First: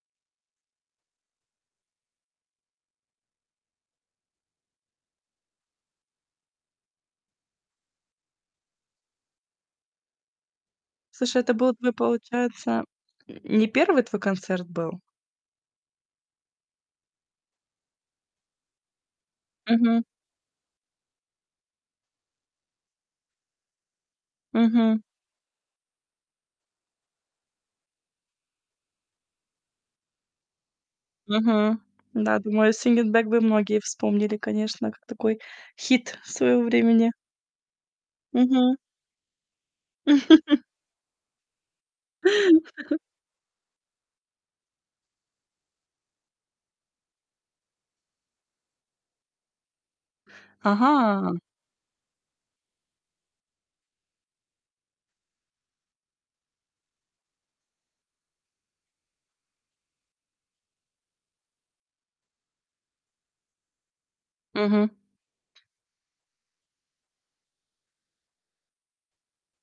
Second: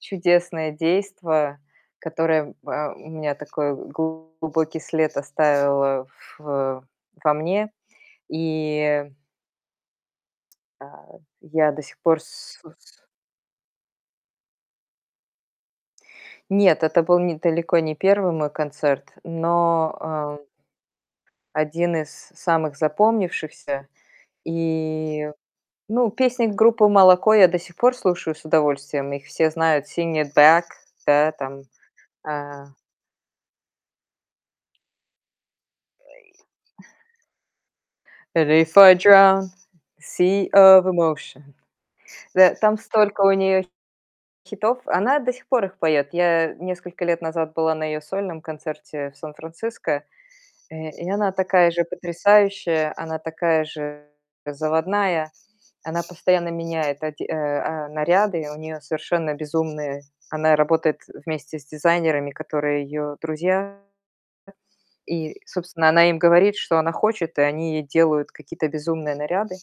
Чудесное действо, которое, м, а, м, у меня такой глубокий след оставило в во мне. И А, Слушай, это был я до твой, сих пор с получается с не 1 твой концерт был? Нет, это был н далеко не 1 мой концерт, Мгм. но, э, 1 из самых запомнившихся. Мгм. И, ну, песни группы Moloko я до сих пор слушаю с удовольствием. Их все знают: Sing It Back, да, там, Мгм. Да, э думаю, Sing It Back бы многие вспомнили, конечно, как такой хит своего времени. Мгм. Before I drown. Sea of emotion. Да, там столько у неё хитов, она до сих пор их поёт. Я несколько лет назад была на её сольном концерте в Сан-Франциско, э, и она Ага! такая же потрясающая, она такая же заводная. Она постоянно меняет оде э, а, наряды. И у неё совершенно безумные. Она работает вместе с дизайнерами, которые её друзья. Мгм. И, собственно, она им говорит, что она хочет, и они ей делают какие-то безумные наряды.